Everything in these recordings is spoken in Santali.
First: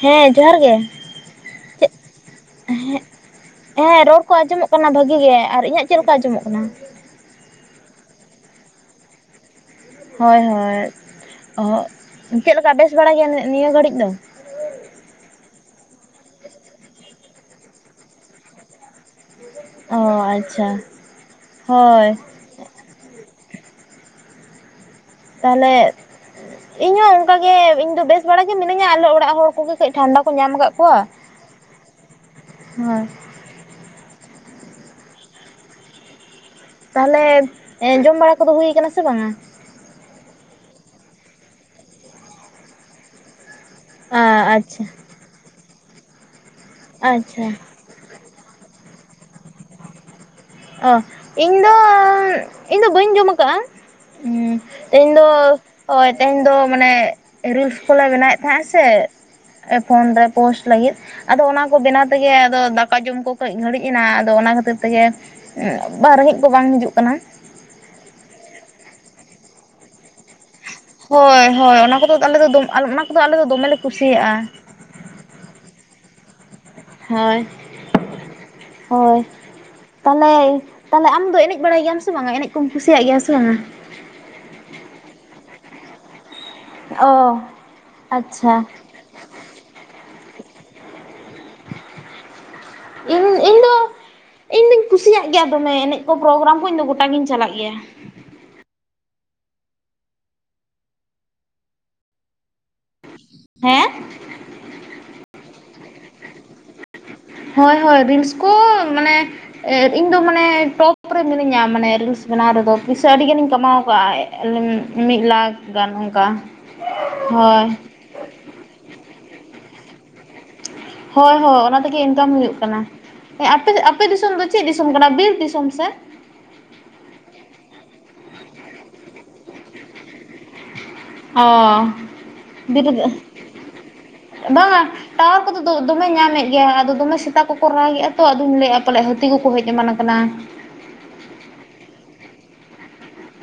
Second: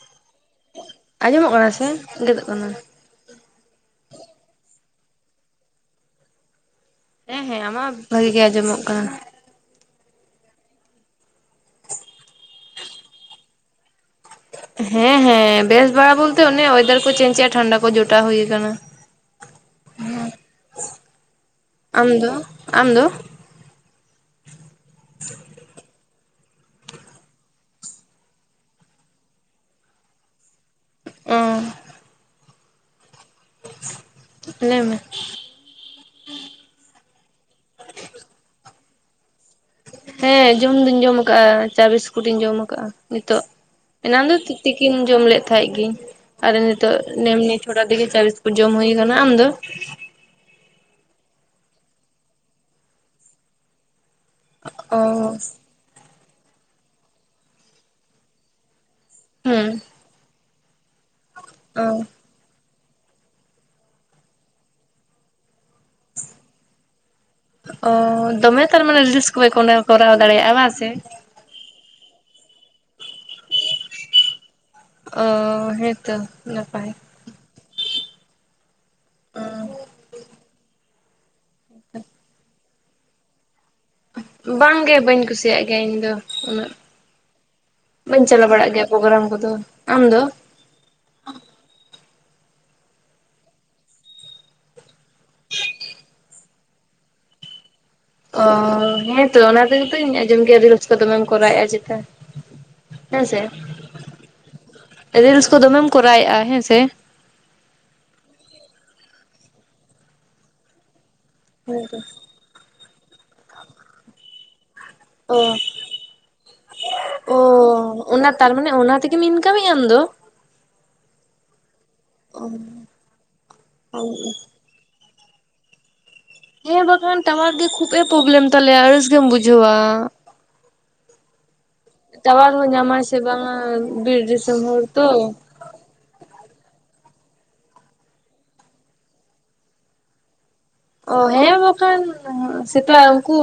ᱦᱮᱸ ᱡᱚᱦᱟᱨ ᱜᱮ ᱟᱸᱡᱚᱢᱚᱜ ᱠᱟᱱᱟ ᱾ ᱥᱮ ᱪᱮᱫ ᱜᱮᱫᱚᱜ ᱠᱟᱱᱟ ᱦᱮᱸ ᱦᱮᱸ, ᱨᱚᱲ ᱠᱚ ᱟᱸᱡᱚᱢᱚᱜ ᱠᱟᱱᱟ ᱵᱷᱟᱹᱜᱤ ᱜᱮ ᱾ ᱟᱨ ᱤᱧᱟᱹᱜ ᱪᱮᱫ ᱞᱮᱠᱟ ᱟᱸᱡᱚᱢᱚᱜ ᱠᱟᱱᱟ? ᱦᱮᱸ ᱦᱮᱸ, ᱟᱢᱟᱜ ᱵᱷᱟᱜᱤ ᱜᱮ ᱟᱸᱡᱚᱢᱚᱜ ᱠᱟᱱᱟ ᱾ ᱦᱳᱭ ᱦᱳᱭ ᱾ ᱪᱮᱫᱞᱮᱠᱟ ᱵᱮᱥ ᱵᱟᱲᱟ ᱜᱮᱭᱟ ᱱᱤᱭᱟᱹ ᱜᱷᱟᱹᱲᱤᱡ ᱫᱚ? ᱦᱮᱸ ᱦᱮᱸ, ᱵᱮᱥ ᱵᱟᱲᱟ ᱵᱚᱞᱛᱮ ᱚᱱᱮ ᱚᱭᱮᱫᱟᱨ ᱠᱚ ᱪᱮᱧᱡᱮᱭᱟ ᱴᱷᱟᱱᱰᱟ ᱠᱚ ᱡᱚᱴᱟᱣ ᱦᱩᱭᱩ ᱟᱠᱟᱱᱟ ᱾ ᱚ ᱟᱪᱪᱷᱟ, ᱟᱢ ᱦᱳᱭ ᱾ ᱫᱚ ᱟᱢ ᱫᱚ? ᱛᱟᱦᱞᱮ ᱤᱧᱦᱚᱸ ᱚᱱᱠᱟᱜᱮ ᱤᱧᱫᱚ ᱵᱮᱥ ᱵᱟᱲᱟ ᱜᱮ ᱢᱤᱱᱟᱹᱧᱟ ᱟᱞᱮ ᱚᱲᱟᱜ ᱦᱚᱲ ᱠᱚᱜᱮ ᱠᱟᱹᱡ ᱴᱷᱟᱱᱰᱟ ᱠᱚ ᱧᱟᱢ ᱟᱠᱟᱫ ᱠᱚᱣᱟ, ᱚᱻ ᱦᱮᱸ ᱾ ᱞᱟᱹᱭ ᱢᱮ ᱾ ᱛᱟᱦᱚᱞᱮ, ᱡᱚᱢ ᱵᱟᱲᱟ ᱠᱚᱫᱚ ᱦᱩᱭᱩ ᱟᱠᱟᱱᱟ ᱥᱮ ᱵᱟᱝᱟ? ᱦᱮᱸ ᱡᱚᱢ ᱫᱩᱧ ᱡᱚᱢ ᱟᱠᱟᱜ ᱪᱟ, ᱵᱤᱥᱠᱩᱴ ᱤᱧ ᱡᱚᱢ ᱟᱠᱟᱜᱼᱟ ᱱᱤᱛᱚᱜ ᱾ ᱮᱱᱟᱱ ᱫᱚ ᱟᱪᱪᱷᱟ ᱛᱤᱠᱤᱱ ᱡᱚᱢ ᱞᱮᱫ ᱛᱟᱦᱮᱸᱫ ᱜᱮ ᱟᱨ ᱱᱤᱛᱚᱜ ᱟᱪᱪᱷᱟ ᱮᱢᱱᱤ ᱛᱷᱚᱲᱟ ᱛᱮᱜᱮ ᱪᱟ ᱵᱤᱥ ᱠᱩᱴ ᱡᱚᱢ ᱦᱩᱭᱩ ᱟᱠᱟᱱᱟ, ᱟᱢ ᱫᱚ? ᱚ, ᱤᱧᱫᱚ ᱤᱧᱫᱚ ᱵᱟᱹᱧ ᱡᱚᱢ ᱟᱠᱟᱜᱼᱟ ᱾ ᱦᱩᱸ, ᱚ ᱤᱧ ᱫᱚ ᱦᱳᱭ ᱾ ᱛᱮᱦᱮᱧ ᱫᱚ ᱢᱟᱱᱮ ᱨᱤᱞᱥ ᱠᱚᱞᱮ ᱵᱮᱱᱟᱣᱮᱫ ᱛᱟᱦᱮᱸᱼᱟ ᱥᱮ ᱦᱮᱸ ᱯᱷᱳᱱ ᱨᱮ ᱾ ᱯᱳᱥᱴ ᱞᱟᱹᱜᱤᱫ ᱟᱫᱚ ᱚᱱᱟ ᱠᱚ ᱚ ᱵᱮᱱᱟᱣ ᱛᱮᱜᱮ ᱟᱫᱚ ᱫᱟᱠᱟ ᱡᱚᱢ ᱠᱚ, ᱠᱟᱹᱡ ᱜᱷᱟᱹᱲᱤᱡ ᱮᱱᱟ ᱟᱫᱚ ᱚᱱᱟ ᱠᱷᱟᱹᱛᱤᱨ ᱛᱮᱜᱮ ᱵᱟ ᱨᱮᱸᱜᱮᱡ ᱠᱚ ᱵᱟᱝ ᱦᱤᱡᱩᱜ ᱠᱟᱱᱟ ᱾ ᱚ ᱫᱚᱢᱮ ᱛᱟᱨ ᱢᱟᱱᱮ ᱨᱤᱞᱥ ᱠᱚ ᱠᱚᱨᱟᱣ ᱫᱟᱲᱮᱭᱟᱜᱼᱟ ᱵᱟᱝ ᱥᱮ ᱾ ᱦᱳᱭ ᱦᱳᱭ ᱚᱱᱟ ᱠᱚᱫᱚ ᱟᱞᱮ ᱫᱚ ᱚᱱᱟ ᱠᱚᱫᱚ ᱟᱞᱮ ᱫᱚ ᱫᱚᱢᱮ ᱞᱮ ᱠᱩᱥᱤᱭᱟᱜᱼᱟ ᱾ ᱚ, ᱦᱮᱛᱳ ᱱᱟᱯᱟᱭ ᱾ ᱦᱳᱭ ᱦᱳᱭ ᱛᱟᱦᱚᱞᱮ ᱛᱟᱦᱚᱞᱮ ᱟᱢᱫᱚ ᱮᱱᱮᱡ ᱮᱱᱮᱡ ᱵᱟᱲᱟᱭ ᱜᱮᱭᱟᱢ ᱥᱮ ᱵᱟᱝ? ᱮᱱᱮᱡ ᱠᱚᱢ ᱠᱩᱥᱤᱭᱟᱜ ᱜᱮᱭᱟ ᱥᱮ ᱵᱟᱝᱟ? ᱵᱟᱝᱜᱮ, ᱵᱟᱹᱧ ᱠᱩᱥᱤᱭᱟᱜ ᱜᱮᱭᱟ ᱤᱧ ᱫᱚ, ᱩᱱᱟᱹᱜ ᱚ ᱵᱟᱹᱧ ᱪᱟᱞᱟᱣ ᱟᱪᱪᱷᱟ ᱵᱟᱲᱟᱜ ᱜᱮᱭᱟ ᱾ ᱯᱳᱜᱨᱟᱢ ᱠᱚᱫᱚ ᱾ ᱟᱢ ᱫᱚ? ᱤᱧ ᱤᱧᱫᱚ ᱤᱧᱫᱚᱧ ᱠᱩᱥᱤᱭᱟᱜ ᱜᱮᱭᱟ ᱫᱚᱢᱮ ᱮᱱᱮᱡ ᱠᱚ, ᱯᱨᱳᱜᱨᱟᱢ ᱠᱚ, ᱤᱧᱫᱚ ᱜᱚᱴᱟᱜᱤᱧ ᱪᱟᱞᱟᱜ ᱜᱮᱭᱟ ᱾ ᱚ, ᱦᱮᱸᱛᱚ ᱚᱱᱟ ᱛᱮᱜᱮ ᱛᱚᱧ ᱟᱸᱡᱚᱢ ᱠᱮᱫ ᱜᱮᱭᱟ ᱟᱹᱰᱤ ᱨᱤᱞᱥ ᱫᱚᱢᱮᱢ ᱠᱚᱨᱟᱣᱮᱫᱼᱟ ᱪᱮᱛᱠᱟ ᱾ ᱦᱮᱸᱥᱮ, ᱦᱮᱸ ᱨᱤᱞᱥ ᱠᱚ ᱫᱚᱢᱮᱢ ᱠᱚᱨᱟᱣᱮᱫᱼᱟ ᱦᱮᱸ ᱥᱮ ᱾ ᱦᱳᱭ ᱦᱳᱭ ᱨᱤᱞᱥ ᱠᱚ ᱢᱟᱱᱮ ᱤᱧᱫᱚ ᱢᱟᱱᱮ ᱴᱚᱯ ᱴᱚᱯ ᱨᱮ ᱢᱮᱱᱟᱹᱧᱟ ᱢᱟᱱᱮ ᱦᱮᱸᱛᱚ ᱨᱤᱞᱥ ᱵᱮᱱᱟᱣ ᱨᱮᱫᱚ, ᱯᱩᱭᱥᱟᱹ ᱟᱹᱰᱤ ᱜᱟᱱᱤᱧ ᱠᱟᱢᱟᱣ ᱟᱠᱟᱫᱼᱟ ᱾ ᱢᱤᱫ ᱚ ᱞᱟᱠᱷ ᱜᱟᱱ ᱚᱱᱠᱟ ᱾ ᱚ ᱦᱳᱭ ᱾ ᱚᱱᱟ ᱛᱟᱨᱢᱟᱱᱮ ᱚᱱᱟ ᱛᱮᱜᱮᱢ ᱤᱱᱠᱟᱢ ᱮᱜ ᱟ ᱟᱢ ᱫᱚ? ᱦᱳᱭ ᱦᱳᱭ ᱚᱱᱟ ᱛᱮᱜᱮ ᱤᱱᱠᱟᱢ ᱦᱩᱭᱩᱜ ᱠᱟᱱᱟ ᱾ ᱟᱯᱮ ᱟᱯᱮ ᱫᱤᱥᱚᱢ ᱫᱚ ᱪᱮᱫ ᱫᱤᱥᱚᱢ ᱠᱟᱱᱟ? ᱵᱤᱨ ᱫᱤᱥᱚᱢ ᱥᱮ? ᱦᱮᱸ ᱵᱟᱠᱷᱟᱱ ᱴᱟᱣᱟᱨ ᱜᱮ ᱠᱷᱩᱵ ᱮ ᱯᱨᱚᱵᱞᱮᱢ ᱛᱟᱞᱮᱭᱟ ᱟᱹᱲᱤᱥ ᱜᱮᱢ ᱵᱩᱡᱷᱟᱹᱣᱟ ᱾ ᱚ ᱴᱟᱣᱟᱨ ᱦᱚᱸ ᱵᱤᱨ ᱧᱟᱢᱟᱭ ᱥᱮ ᱵᱟᱝᱟ ᱵᱤᱨ ᱫᱤᱥᱚᱢ ᱵᱟᱝᱟ ᱦᱚᱲ ᱛᱚ ᱾ ᱴᱟᱣᱟᱨ ᱠᱚᱫᱚ ᱫᱚᱢᱮ ᱧᱟᱢᱮᱫ ᱜᱮᱭᱟ, ᱟᱫᱚ ᱫᱚᱢᱮ ᱥᱮᱛᱟ ᱠᱚᱠᱚ ᱨᱟᱜᱮᱫᱼᱟ ᱛᱚ ᱟᱫᱚᱧ ᱞᱟᱹᱭᱮᱫᱼᱟ ᱯᱟᱞᱮ ᱦᱟᱹᱛᱤ ᱠᱚᱠᱚ ᱦᱮᱡ ᱮᱢᱟᱱ ᱠᱟᱱᱟ ᱾ ᱚ ᱦᱮᱸ ᱵᱟᱠᱷᱟᱱ ᱥᱮᱛᱟ ᱩᱱᱠᱩ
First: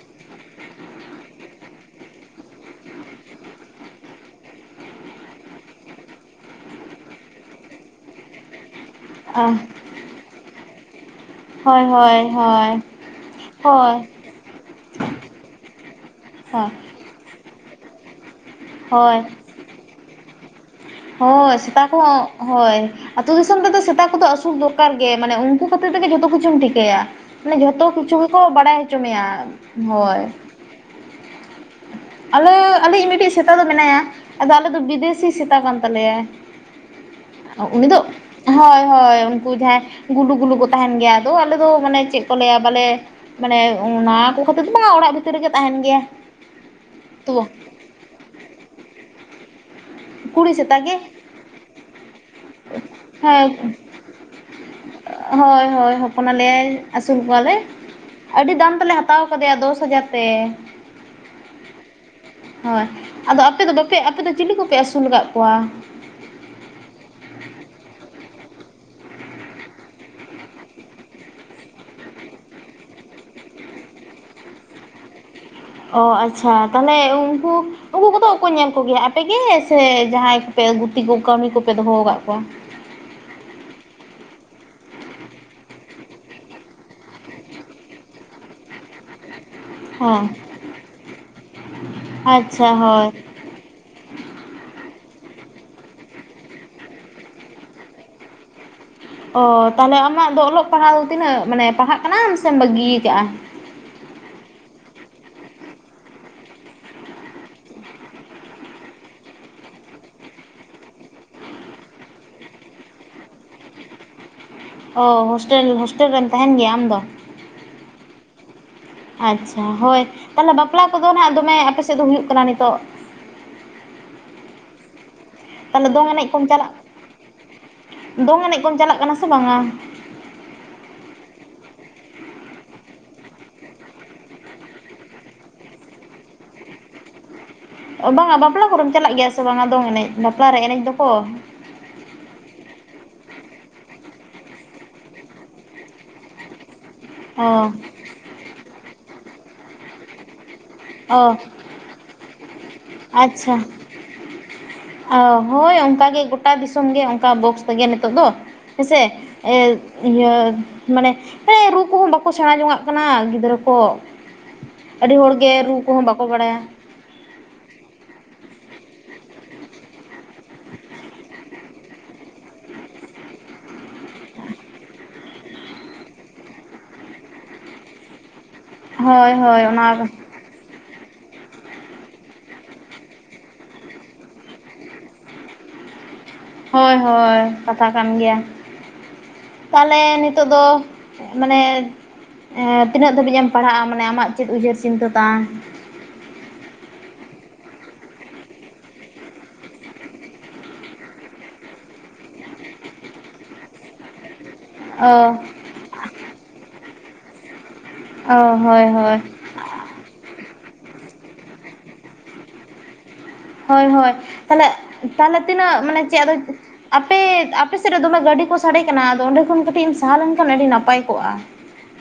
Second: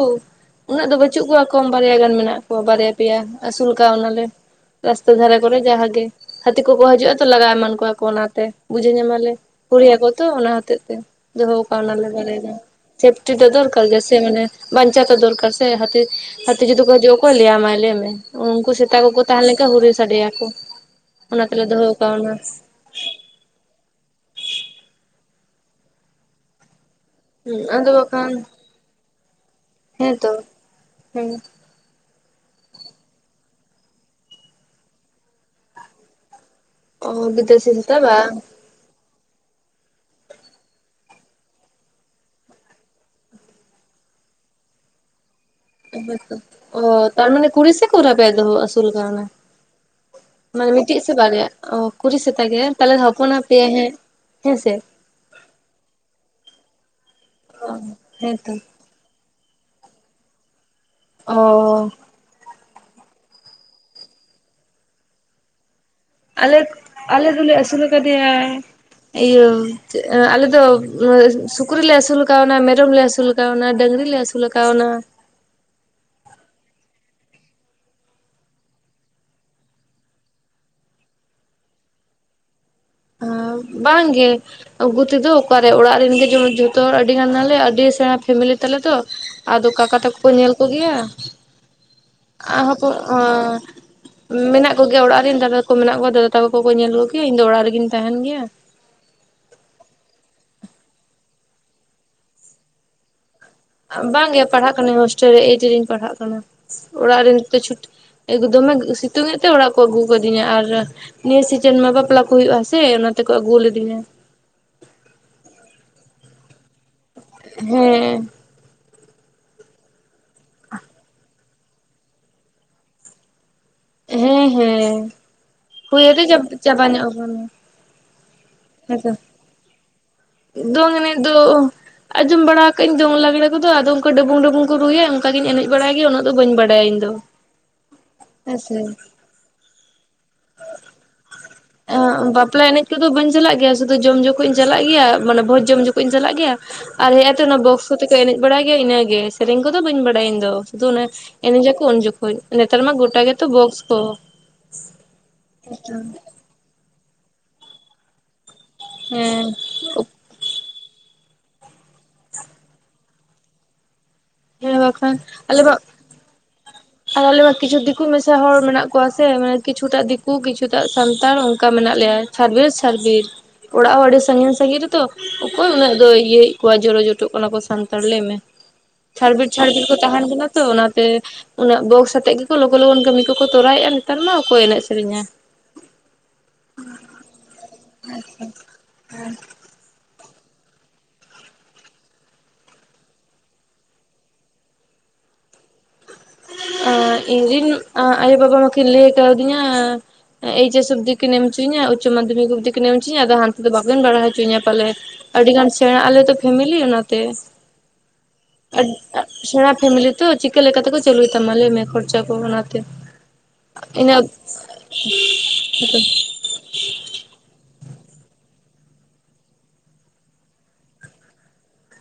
ᱩᱱᱟᱹᱜ ᱫᱚ ᱵᱟᱹᱪᱩᱜ ᱠᱚᱣᱟ ᱠᱚᱢ ᱵᱟᱨᱭᱟ ᱜᱟᱱ ᱢᱮᱱᱟᱜ ᱠᱚᱣᱟ, ᱵᱟᱨᱭᱟ ᱯᱮᱭᱟ ᱟᱹᱥᱩᱞ ᱠᱟᱣ ᱱᱟᱞᱮ ᱾ ᱨᱟᱥᱛᱟ ᱫᱷᱟᱨᱮ ᱠᱚᱨᱮ ᱡᱟᱦᱟᱸ ᱜᱮ ᱦᱟᱹᱛᱤ ᱠᱚ ᱠᱚ ᱦᱤᱡᱩᱜᱼᱟ ᱛᱚ ᱞᱟᱜᱟᱣ ᱮᱢᱟᱱ ᱠᱚᱣᱟ ᱠᱚ ᱚᱱᱟᱛᱮ ᱵᱩᱡᱷᱟᱹᱣ ᱧᱟᱢᱟ ᱾ ᱟᱞᱮ ᱚ ᱠᱩᱲᱦᱤᱭᱟ ᱠᱚ ᱛᱚ ᱚᱱᱟ ᱦᱚᱛᱮᱡ ᱛᱮ ᱫᱚᱦᱚ ᱦᱳᱭ ᱠᱟᱣᱱᱟᱞᱮ ᱾ ᱦᱳᱭ ᱦᱳᱭ ᱥᱮᱯᱴᱤ ᱫᱚ ᱫᱚᱨᱠᱟᱨ ᱦᱳᱭ ᱜᱮᱥᱮ ᱢᱟᱱᱮ ᱵᱟᱧᱪᱟ ᱫᱚᱨᱠᱟᱨ ᱥᱮ ᱦᱟᱛᱤ ᱦᱟᱛᱤ ᱡᱩᱫᱤ ᱦᱤᱡᱩᱜᱼᱟ ᱚᱠᱚᱭ ᱞᱟᱹᱭᱟᱢᱟᱭ ᱞᱟᱹᱭᱢᱮ, ᱩᱱᱠᱩ ᱥᱮᱛᱟ ᱦᱳᱭ ᱠᱚᱠᱚ ᱛᱟᱦᱮᱸ ᱞᱮᱱ ᱠᱷᱟᱱ ᱦᱩᱨᱤ ᱥᱟᱰᱮᱭᱟᱠᱚ ᱾ ᱦᱳᱭ, ᱥᱮᱛᱟ ᱠᱚᱦᱚᱸ ᱦᱳᱭ ᱾ ᱟᱹᱛᱩ ᱫᱤᱥᱚᱢ ᱨᱮᱫᱚ ᱥᱮᱛᱟ ᱠᱚᱫᱚ ᱟᱹᱥᱩᱞ ᱫᱚᱨᱟᱨ ᱜᱮᱭᱟ, ᱢᱟᱱᱮ ᱩᱱᱠᱩ ᱠᱷᱟᱹᱛᱤᱨ ᱛᱮᱜᱮ ᱡᱚᱛᱚ ᱠᱤᱪᱷᱩᱢ ᱴᱷᱤᱠᱟᱹᱭᱟ ᱾ ᱢᱟᱱᱮ ᱦᱩᱸ ᱡᱷᱚᱛᱚ ᱟᱫᱚ ᱠᱤᱪᱷᱩ ᱵᱟᱠᱷᱟᱱ ᱜᱮᱠᱚ ᱵᱟᱲᱟᱭ ᱦᱚᱪᱚ ᱢᱮᱭᱟ ᱦᱳᱭ ᱦᱮᱸᱛᱚ ᱦᱮᱸ ᱟᱞᱮ ᱟᱞᱮ ᱤᱡ ᱢᱤᱫᱴᱤᱡ ᱥᱮᱛᱟ ᱫᱚ ᱢᱮᱱᱟᱭᱟ ᱟᱫᱚ ᱟᱞᱮ ᱫᱚ ᱵᱤᱫᱮᱥᱤ ᱥᱮᱛᱟ ᱠᱟᱱ ᱛᱟᱞᱮᱭᱟ ᱚ ᱵᱤᱫᱮᱥᱤ ᱩᱱᱤ ᱥᱮᱛᱟ ᱫᱚ ᱵᱟᱝ ᱦᱳᱭ ᱦᱳᱭ ᱩᱱᱠᱩ ᱡᱟᱸᱦᱟᱭ ᱜᱩᱞᱩ ᱜᱩᱞᱩ ᱠᱚ ᱛᱟᱦᱮᱱ ᱜᱮᱭᱟ ᱟᱫᱚ ᱟᱞᱮ ᱫᱚ ᱢᱟᱱᱮ ᱪᱮᱫ ᱠᱚ ᱞᱟᱹᱭᱟ ᱵᱟᱞᱮ ᱢᱟᱱᱮ ᱚᱱᱟ ᱠᱚ ᱠᱷᱟᱹᱛᱤᱨ ᱫᱚ ᱵᱟᱝ ᱚᱲᱟᱜ ᱵᱷᱤ ᱵᱷᱤᱛᱤᱨ ᱨᱮᱜᱮ ᱛᱟᱸᱦᱮᱱ ᱜᱮᱭᱟ ᱚ ᱛᱚ ᱛᱟᱨᱢᱟᱱᱮ ᱠᱩᱲᱤ ᱥᱮ ᱠᱚᱲᱟ ᱯᱮ ᱫᱚᱦᱚ ᱟᱹᱥᱩᱞ ᱠᱟᱣᱱᱟ ᱠᱩᱲᱤ ᱢᱟᱱᱮ ᱥᱮᱛᱟ ᱜᱮ ᱢᱤᱫᱴᱤᱡ ᱥᱮ ᱵᱟᱨᱭᱟ ᱚ ᱠᱩᱲᱤ ᱥᱮᱛᱟ ᱜᱮ ᱛᱟᱦᱚᱞᱮ ᱦᱚᱯᱚᱱ ᱟᱯᱮ ᱭᱟᱭ ᱦᱟᱜ ᱦᱮᱸ ᱦᱮᱸᱥᱮ ᱦᱳᱭ ᱦᱳᱭ ᱦᱚᱯᱚᱱ ᱟᱞᱮᱭᱟᱭ ᱟᱹᱥᱩᱞ ᱠᱚᱣᱟᱞᱮ ᱚ ᱦᱮᱸᱛᱚ ᱟᱹᱰᱤ ᱫᱟᱢ ᱛᱮᱞᱮ ᱦᱟᱛᱟᱣ ᱦᱟᱛᱟᱣ ᱠᱟᱫᱮᱭᱟ ᱫᱚᱥ ᱦᱟᱡᱟᱨ ᱛᱮ ᱚ ᱾ ᱦᱳᱭ ᱟᱫᱚ ᱟᱯᱮ ᱫᱚ ᱵᱟᱯᱮ ᱟᱯᱮᱫ ᱫᱚ ᱪᱤᱞᱤ ᱠᱚᱯᱮ ᱟᱹᱥᱩᱞ ᱠᱟᱫ ᱠᱚᱣᱟ? ᱟᱞᱮ ᱟᱞᱮ ᱫᱚᱞᱮ ᱟᱹᱥᱩᱞ ᱟᱠᱟ ᱫᱮᱭᱟ ᱤᱭᱟᱹ ᱟᱞᱮᱫᱚ ᱥᱩᱠᱨᱤ ᱞᱮ ᱟᱹᱥᱩᱞ ᱠᱟᱣᱱᱟ ᱢᱮᱨᱚᱢ ᱞᱮ ᱟᱹᱥᱩᱞ ᱠᱟᱣᱱᱟ ᱰᱟᱝᱨᱤ ᱞᱮ ᱟᱹᱥᱩᱞ ᱟᱹᱥᱩᱞ ᱠᱟᱣᱱᱟ ᱚ ᱟᱪᱪᱷᱟ ᱛᱟᱦᱚᱞᱮ ᱩᱱᱠᱩ ᱩᱱᱠᱩ ᱠᱚᱫᱚ ᱚᱠᱚᱭ ᱧᱮᱞ ᱠᱚᱜᱮᱭᱟ ᱟᱯᱮ ᱜᱮ ᱥᱮ ᱡᱟᱦᱟᱸᱭ ᱥᱮ ᱜᱩᱛᱤ ᱠᱚ ᱠᱟᱹᱢᱤ ᱠᱚᱯᱮ ᱫᱚᱦᱚ ᱟᱠᱟᱫ ᱠᱚᱣᱟ ᱵᱟᱝ ᱜᱮ ᱟᱜᱩ ᱛᱮᱫᱚ ᱚᱠᱟ ᱨᱮ ᱚᱲᱟᱜ ᱨᱮᱱ ᱜᱮ ᱡᱚᱛᱚ ᱦᱚᱲ ᱟᱹᱰᱤ ᱜᱟᱱ ᱟᱞᱮ ᱟᱹᱰᱤ ᱥᱮᱬᱟ ᱯᱷᱮᱢᱮᱞᱤ ᱛᱟᱞᱮ ᱛᱚ ᱟᱫᱚ ᱠᱟᱠᱟ ᱛᱟᱠᱚ ᱦᱮᱸ ᱠᱚ ᱧᱮᱞ ᱠᱚᱜᱮᱭᱟ ᱟᱨ ᱟᱪᱪᱷᱟ ᱦᱚᱯᱚᱱ ᱦᱳᱭ ᱢᱮᱱᱟᱜ ᱠᱚᱜᱮᱭᱟ ᱚᱲᱟᱜ ᱨᱮᱱ ᱫᱟᱫᱟ ᱠᱚ ᱫᱟᱫᱟ ᱛᱟᱠᱚ ᱠᱚ ᱧᱮᱞ ᱠᱚᱜᱮᱭᱟ ᱤᱧ ᱫᱚ ᱚᱲᱟᱜ ᱨᱮᱜᱤᱧ ᱛᱟᱦᱮᱱ ᱜᱮᱭᱟ ᱚᱻ ᱛᱟᱦᱚᱞᱮ ᱟᱢᱟᱜ ᱫᱚ ᱚᱞᱚᱜ ᱯᱟᱲᱦᱟᱣ ᱫᱚ ᱛᱤᱱᱟᱹᱜ ᱢᱟᱱᱮ ᱯᱟᱲᱦᱟᱜ ᱠᱟᱱᱟᱢ ᱥᱮᱢ ᱵᱟᱹᱜᱤ ᱭᱟᱠᱟᱜᱼᱟ ᱵᱟᱝ ᱜᱮ ᱯᱟᱲᱦᱟᱜ ᱠᱟᱱᱟᱹᱧ ᱦᱳᱥᱴᱮᱞ ᱨᱮ ᱮᱭᱤᱴ ᱨᱤᱧ ᱯᱟᱲᱦᱟᱜ ᱠᱟᱱᱟ ᱚᱲᱟᱜ ᱨᱮ ᱱᱤᱛ ᱫᱚ ᱪᱷᱩᱴᱤ ᱮᱠ ᱫᱚᱢᱮ ᱥᱤᱛᱩᱝ ᱮ ᱛᱮ ᱚᱲᱟᱜ ᱠᱚ ᱟᱜᱩ ᱟᱠᱟ ᱫᱤᱧᱟ ᱟᱨ ᱱᱤᱭᱟᱹ ᱥᱤᱡᱮᱱ ᱢᱟ ᱵᱟᱯᱞᱟ ᱠᱚ ᱦᱩᱭᱩᱜᱼᱟ ᱥᱮ ᱚᱱᱟ ᱛᱮᱠᱚ ᱟᱹᱜᱩ ᱞᱤᱫᱤᱧᱟ ᱚ ᱦᱳᱥᱴᱮᱞ ᱦᱳᱥᱴᱮᱞ ᱨᱮᱢ ᱛᱟᱸᱦᱮᱱ ᱜᱮᱭᱟ ᱟᱢ ᱫᱚ ᱦᱮᱸ ᱟᱪᱪᱷᱟ ᱦᱳᱭ ᱛᱟᱦᱚᱞᱮ ᱵᱟᱯᱞᱟ ᱠᱚᱫᱚ ᱱᱟᱜ ᱫᱚᱢᱮ ᱟᱯᱮ ᱥᱮᱫ ᱫᱚ ᱦᱩᱭᱩᱜ ᱠᱟᱱᱟ ᱱᱤᱛᱚᱜ ᱦᱮᱸ ᱦᱮᱸ ᱛᱟᱦᱚᱞᱮ ᱫᱚᱝ ᱦᱩᱭᱩᱜ ᱨᱮ ᱮᱱᱮᱡ ᱠᱚᱢ ᱪᱟᱞᱟᱜ ᱪᱟᱵᱟ ᱧᱚᱜ ᱟᱠᱟᱱᱟ ᱫᱚᱝ ᱮᱱᱮᱡ ᱠᱚᱢ ᱦᱮᱸᱥᱮ [unintelligible] ᱫᱚᱝ ᱮᱱᱮᱡ ᱫᱚ ᱟᱸᱡᱚᱢ ᱵᱟᱲᱟ ᱟᱠᱟᱫ ᱟᱹᱧ ᱫᱚᱝ ᱞᱟᱜᱽᱲᱮ ᱠᱚᱫᱚ ᱟᱫᱚ ᱰᱟᱹᱵᱩᱝ ᱰᱟᱹᱵᱩᱝ ᱠᱚ ᱨᱩᱭᱟ ᱚᱱᱠᱟ ᱜᱤᱧ ᱮᱱᱮᱡ ᱵᱟᱲᱟᱭ ᱜᱮᱭᱟ ᱩᱱᱟᱹᱜ ᱫᱚ ᱵᱟᱹᱧ ᱵᱟᱲᱟᱭᱟ ᱤᱧ ᱫᱚ ᱵᱟᱝ-ᱟ ᱵᱟᱯᱞᱟ ᱦᱮᱸᱥᱮ ᱠᱚᱨᱮᱢ ᱪᱟᱞᱟᱜ ᱜᱮᱭᱟ ᱥᱮ ᱵᱟᱝ-ᱟ ᱫᱚᱝ ᱮᱱᱮᱡ ᱵᱟᱯᱞᱟ ᱨᱮ ᱮᱱᱮᱡ ᱫᱚᱠᱚ ᱵᱟᱯᱞᱟ ᱮᱱᱮᱡ ᱠᱚᱫᱚ ᱵᱟᱹᱧ ᱪᱟᱞᱟᱜ ᱜᱮᱭᱟ ᱥᱩᱫᱷᱩ ᱡᱚᱢ ᱡᱚᱠᱷᱚᱡ ᱤᱧ ᱪᱟᱞᱟᱜ ᱜᱮᱭᱟ ᱢᱟᱱᱮ ᱵᱷᱚᱡᱽ ᱡᱚᱢ ᱡᱚᱠᱷᱚᱡ ᱤᱧ ᱪᱟᱞᱟᱜ ᱜᱮᱭᱟ ᱟᱞᱮ ᱟᱛᱳ ᱚ ᱚᱱᱟ ᱵᱚᱠᱥ ᱠᱚᱛᱮ ᱠᱚ ᱮᱱᱮᱡ ᱵᱟᱲᱟᱭ ᱜᱮᱭᱟ ᱤᱱᱟᱹᱜᱮ ᱥᱮᱨᱮᱧ ᱠᱚᱫᱚ ᱵᱟᱹᱧ ᱵᱟᱲᱟᱭᱟ ᱤᱧ ᱫᱚ ᱚ ᱮᱱᱮᱡ ᱟᱠᱚ ᱩᱱ ᱡᱚᱠᱷᱚᱱ ᱱᱮᱛᱟᱨ ᱢᱟ ᱜᱚᱴᱟ ᱜᱮᱛᱚ ᱟᱪᱪᱷᱟ ᱵᱚᱠᱥ ᱠᱚ ᱚ ᱦᱳᱭ ᱚᱱᱠᱟ ᱜᱮ ᱜᱚᱴᱟ ᱫᱤᱥᱚᱢ ᱜᱮ ᱚᱱᱠᱟ ᱵᱚᱠᱥ ᱛᱮᱜᱮ ᱱᱤᱛᱚᱜ ᱫᱚ ᱦᱮᱸᱥᱮ ᱦᱮᱸ ᱮᱜ ᱤᱭᱟᱹ ᱢᱟᱱᱮ ᱨᱩ ᱠᱚᱦᱚ ᱵᱟᱠᱚ ᱥᱮᱬᱟ ᱡᱚᱝᱟᱜ ᱠᱟᱱᱟ ᱜᱤᱫᱽᱨᱟᱹ ᱠᱚ ᱦᱮ ᱵᱟᱠᱷᱟᱱ ᱟᱹᱰᱤ ᱦᱚᱲᱜᱮ ᱟᱞᱮ ᱨᱩ ᱢᱟ ᱠᱚᱦᱚ ᱵᱟᱠᱚ ᱵᱟᱲᱟᱭᱟ ᱟᱨ ᱟᱞᱮ ᱢᱟ ᱠᱤᱪᱷᱩ ᱫᱤᱠᱩ ᱢᱮᱥᱟ ᱦᱚᱲ ᱢᱮᱱᱟᱜ ᱠᱚᱣᱟ ᱥᱮ ᱢᱟᱱᱮ ᱠᱤᱪᱷᱩ ᱴᱟᱜ ᱫᱤᱠᱩ ᱠᱤᱪᱷᱩ ᱴᱟᱜ ᱥᱟᱱᱛᱟᱲ ᱚᱱᱠᱟ ᱢᱮᱱᱟᱜ ᱞᱮᱭᱟ ᱪᱷᱟᱲᱵᱤᱲ ᱪᱷᱟᱲᱵᱤᱲ ᱚᱲᱟᱜ ᱦᱚᱸ ᱟᱹᱰᱤ ᱥᱟᱺᱜᱤᱧ ᱥᱟᱺᱜᱤᱧ ᱨᱮᱛᱚ ᱚᱠᱚᱭ ᱩᱱᱟᱹᱜ ᱫᱚᱭ ᱤᱭᱟᱹᱭᱮᱫ ᱠᱚᱣᱟ ᱡᱚᱲᱚ ᱡᱚᱴᱚᱜ ᱠᱟᱱᱟ ᱠᱚ ᱥᱟᱱᱛᱟᱲ ᱞᱟᱹᱭ ᱢᱮ ᱦᱳᱭ ᱪᱷᱟᱲᱵᱤᱲ ᱦᱳᱭ ᱪᱷᱟᱲᱵᱤᱲ ᱚᱱᱟ ᱠᱚ ᱛᱟᱸᱦᱮᱱ ᱠᱟᱱᱟ ᱛᱚ ᱚᱱᱟ ᱛᱮ ᱩᱱᱟᱹᱜ ᱵᱚᱠᱥ ᱟᱛᱮᱜ ᱜᱮᱠᱚ ᱞᱚᱜᱚᱱ ᱞᱚᱜᱚᱱ ᱠᱟᱹᱢᱤ ᱠᱚᱠᱚ ᱛᱚᱨᱟᱭᱮᱫᱼᱟ ᱱᱮᱛᱟᱨ ᱢᱟ ᱟᱠᱚᱭ ᱮᱱᱮᱡ ᱥᱮᱨᱮᱧᱟ ᱦᱳᱭ ᱦᱳᱭ ᱠᱟᱛᱷᱟ ᱠᱟᱱ ᱜᱮᱭᱟ ᱛᱟᱦᱚᱞᱮ ᱱᱤᱛᱚᱜ ᱫᱚ ᱢᱟᱱᱮ ᱮᱸ ᱛᱤᱱᱟᱹᱜ ᱫᱷᱟᱹᱵᱤᱡ ᱮᱢ ᱯᱟᱲᱦᱟᱜᱼᱟ ᱢᱟᱱᱮ ᱟᱢᱟᱜ ᱪᱮᱫ ᱩᱭᱦᱟᱹᱨ ᱪᱤᱱᱛᱟᱹ ᱛᱟᱢ ᱟ ᱤᱧᱨᱮᱧ ᱟᱭᱳ ᱵᱟᱵᱟ ᱢᱟᱠᱤᱱ ᱞᱟᱹᱭ ᱠᱟᱣᱫᱤᱧᱟ ᱮᱭᱤᱪ ᱮᱥ ᱚᱵᱫᱤ ᱠᱤᱱ ᱮᱢ ᱦᱚᱪᱚᱧᱟ ᱩᱪᱪᱚ ᱢᱟᱫᱷᱚᱢᱤᱠ ᱚᱵᱫᱤ ᱠᱤᱱ ᱮᱢ ᱦᱚᱪᱚᱧᱟ ᱟᱫᱚ ᱦᱟᱱᱛᱮ ᱫᱚ ᱵᱟᱠᱤᱱ ᱯᱟᱲᱦᱟᱣ ᱦᱚᱪᱚᱧᱟ ᱯᱟᱞᱮ ᱚ ᱟᱹᱰᱤ ᱜᱟᱱ ᱥᱮᱬᱟ ᱟᱞᱮ ᱛᱚ ᱯᱷᱮᱢᱮᱞᱤ ᱚᱱᱟ ᱛᱮ ᱚ ᱦᱳᱭ ᱦᱳᱭ ᱥᱮᱬᱟ ᱯᱷᱮᱢᱮᱞᱤ ᱛᱚ ᱪᱤᱠᱟᱹ ᱞᱮᱠᱟ ᱛᱮᱠᱚ ᱪᱟᱹᱞᱩᱭ ᱛᱟᱢᱟ ᱞᱟᱹᱭᱢᱮ ᱠᱷᱚᱨᱪᱟ ᱠᱚ ᱚᱱᱟᱛᱮ ᱦᱳᱭ ᱦᱳᱭ ᱤᱱᱟᱹ ᱛᱟᱦᱞᱮ ᱛᱟᱦᱞᱮ ᱛᱤᱱᱟᱹᱜ ᱢᱟᱱᱮ ᱪᱮᱫ ᱟᱫᱚ ᱟᱯᱮ ᱟᱯᱮ ᱥᱮᱫ ᱨᱮ ᱫᱚᱢᱮ ᱜᱟᱹᱰᱤ ᱠᱚ ᱥᱟᱰᱮ ᱠᱟᱱᱟ ᱟᱫᱚ ᱚᱸᱰᱮ ᱠᱷᱚᱱ ᱠᱟᱹᱴᱤᱡ ᱮᱢ ᱥᱟᱦᱟ ᱞᱮᱱᱠᱷᱟᱱ ᱟᱹᱰᱤ ᱱᱟᱯᱟᱭ ᱠᱚᱜᱼᱟ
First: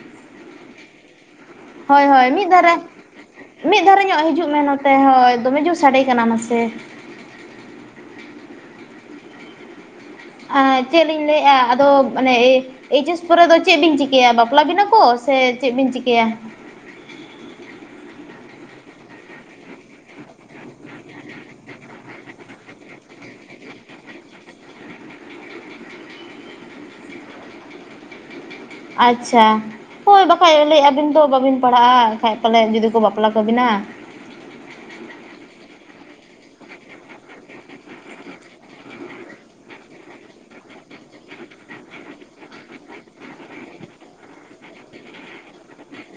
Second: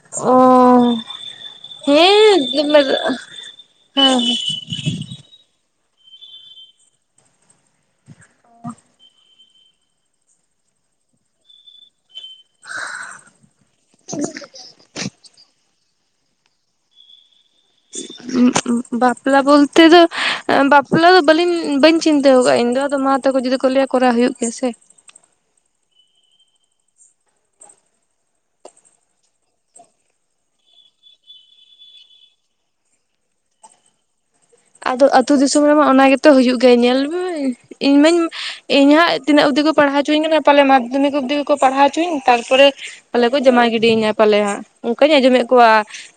ᱚᱻ ᱦᱳᱭ ᱦᱳᱭ ᱢᱤᱫ ᱫᱷᱟᱨᱮ ᱢᱤᱫ ᱫᱷᱟᱨᱮ ᱦᱮᱸ ᱧᱚᱜ ᱦᱤᱡᱩᱜ ᱢᱮ ᱱᱚᱛᱮ ᱦᱳᱭ ᱫᱚᱢᱮ ᱡᱳᱨ ᱥᱟᱰᱮ ᱠᱟᱱᱟ ᱢᱟᱥᱮ ᱪᱮᱫ ᱞᱤᱧ ᱞᱟᱹᱭ ᱮᱫᱟ ᱟᱫᱚ ᱢᱟᱱᱮ ᱮᱭᱤᱪ ᱮᱥ ᱯᱚᱨᱮ ᱫᱚ ᱪᱮᱫ ᱵᱤᱱ ᱪᱤᱠᱟᱹᱭᱟ ᱵᱟᱯᱞᱟ ᱵᱤᱱᱟ ᱠᱚ ᱥᱮ ᱪᱮᱫ ᱵᱤᱱ ᱪᱤᱠᱟᱹᱭᱟ ᱵᱟᱯᱞᱟ ᱵᱚᱞᱛᱮ ᱫᱚ ᱵᱟᱯᱞᱟ ᱫᱚ ᱵᱟᱹᱞᱤᱧ ᱵᱟᱹᱧ ᱪᱤᱱᱛᱟᱹ ᱟᱠᱟᱜᱼᱟ ᱤᱧ ᱫᱚ ᱟᱫᱚ ᱢᱟ ᱛᱟᱠᱚ ᱡᱩᱫᱤ ᱠᱚ ᱞᱟᱹᱭᱟ ᱠᱚᱨᱟᱣ ᱦᱩᱭᱩᱜ ᱜᱮᱭᱟ ᱥᱮ ᱟᱪᱪᱷᱟ ᱦᱳᱭ ᱵᱟᱠᱷᱟᱡ ᱞᱟᱹᱭᱮᱫ ᱟᱹᱵᱤᱱ ᱫᱚ ᱵᱟᱹᱵᱤᱱ ᱯᱟᱲᱦᱟᱜᱼᱟ ᱮᱱᱠᱷᱟᱡ ᱯᱟᱞᱮᱫ ᱡᱩᱫᱤ ᱠᱚ ᱵᱟᱯᱞᱟ ᱠᱟᱵᱤᱱᱟ ᱟᱫᱚ ᱟᱹᱛᱩ ᱫᱤᱥᱚᱢ ᱨᱮᱢᱟ ᱚᱱᱟ ᱜᱮᱛᱚ ᱦᱩᱭᱩᱜ ᱜᱮ ᱧᱮᱞ ᱢᱮ ᱤᱧ ᱢᱟᱧ ᱤᱧ ᱦᱟᱸᱜ ᱛᱤᱱᱟᱹᱜ ᱚᱵᱫᱤ ᱠᱚ ᱯᱟᱲᱦᱟᱣ ᱦᱚᱪᱚᱧ ᱠᱟᱱᱟ ᱯᱟᱞᱮ ᱢᱟᱫᱽᱫᱷᱚᱢᱤᱠ ᱚᱵᱫᱤ ᱜᱮᱠᱚ ᱯᱟᱲᱦᱟᱣ ᱦᱚᱪᱚᱧ ᱛᱟᱨᱯᱚᱨᱮ ᱯᱟᱞᱮ ᱠᱚ ᱡᱟᱢᱟᱭ ᱜᱤᱰᱤᱧᱟᱹ ᱯᱟᱞᱮ ᱦᱟᱸᱜ ᱚᱱᱠᱟᱧ ᱟᱸᱡᱚᱢᱮᱫ ᱠᱚᱣᱟ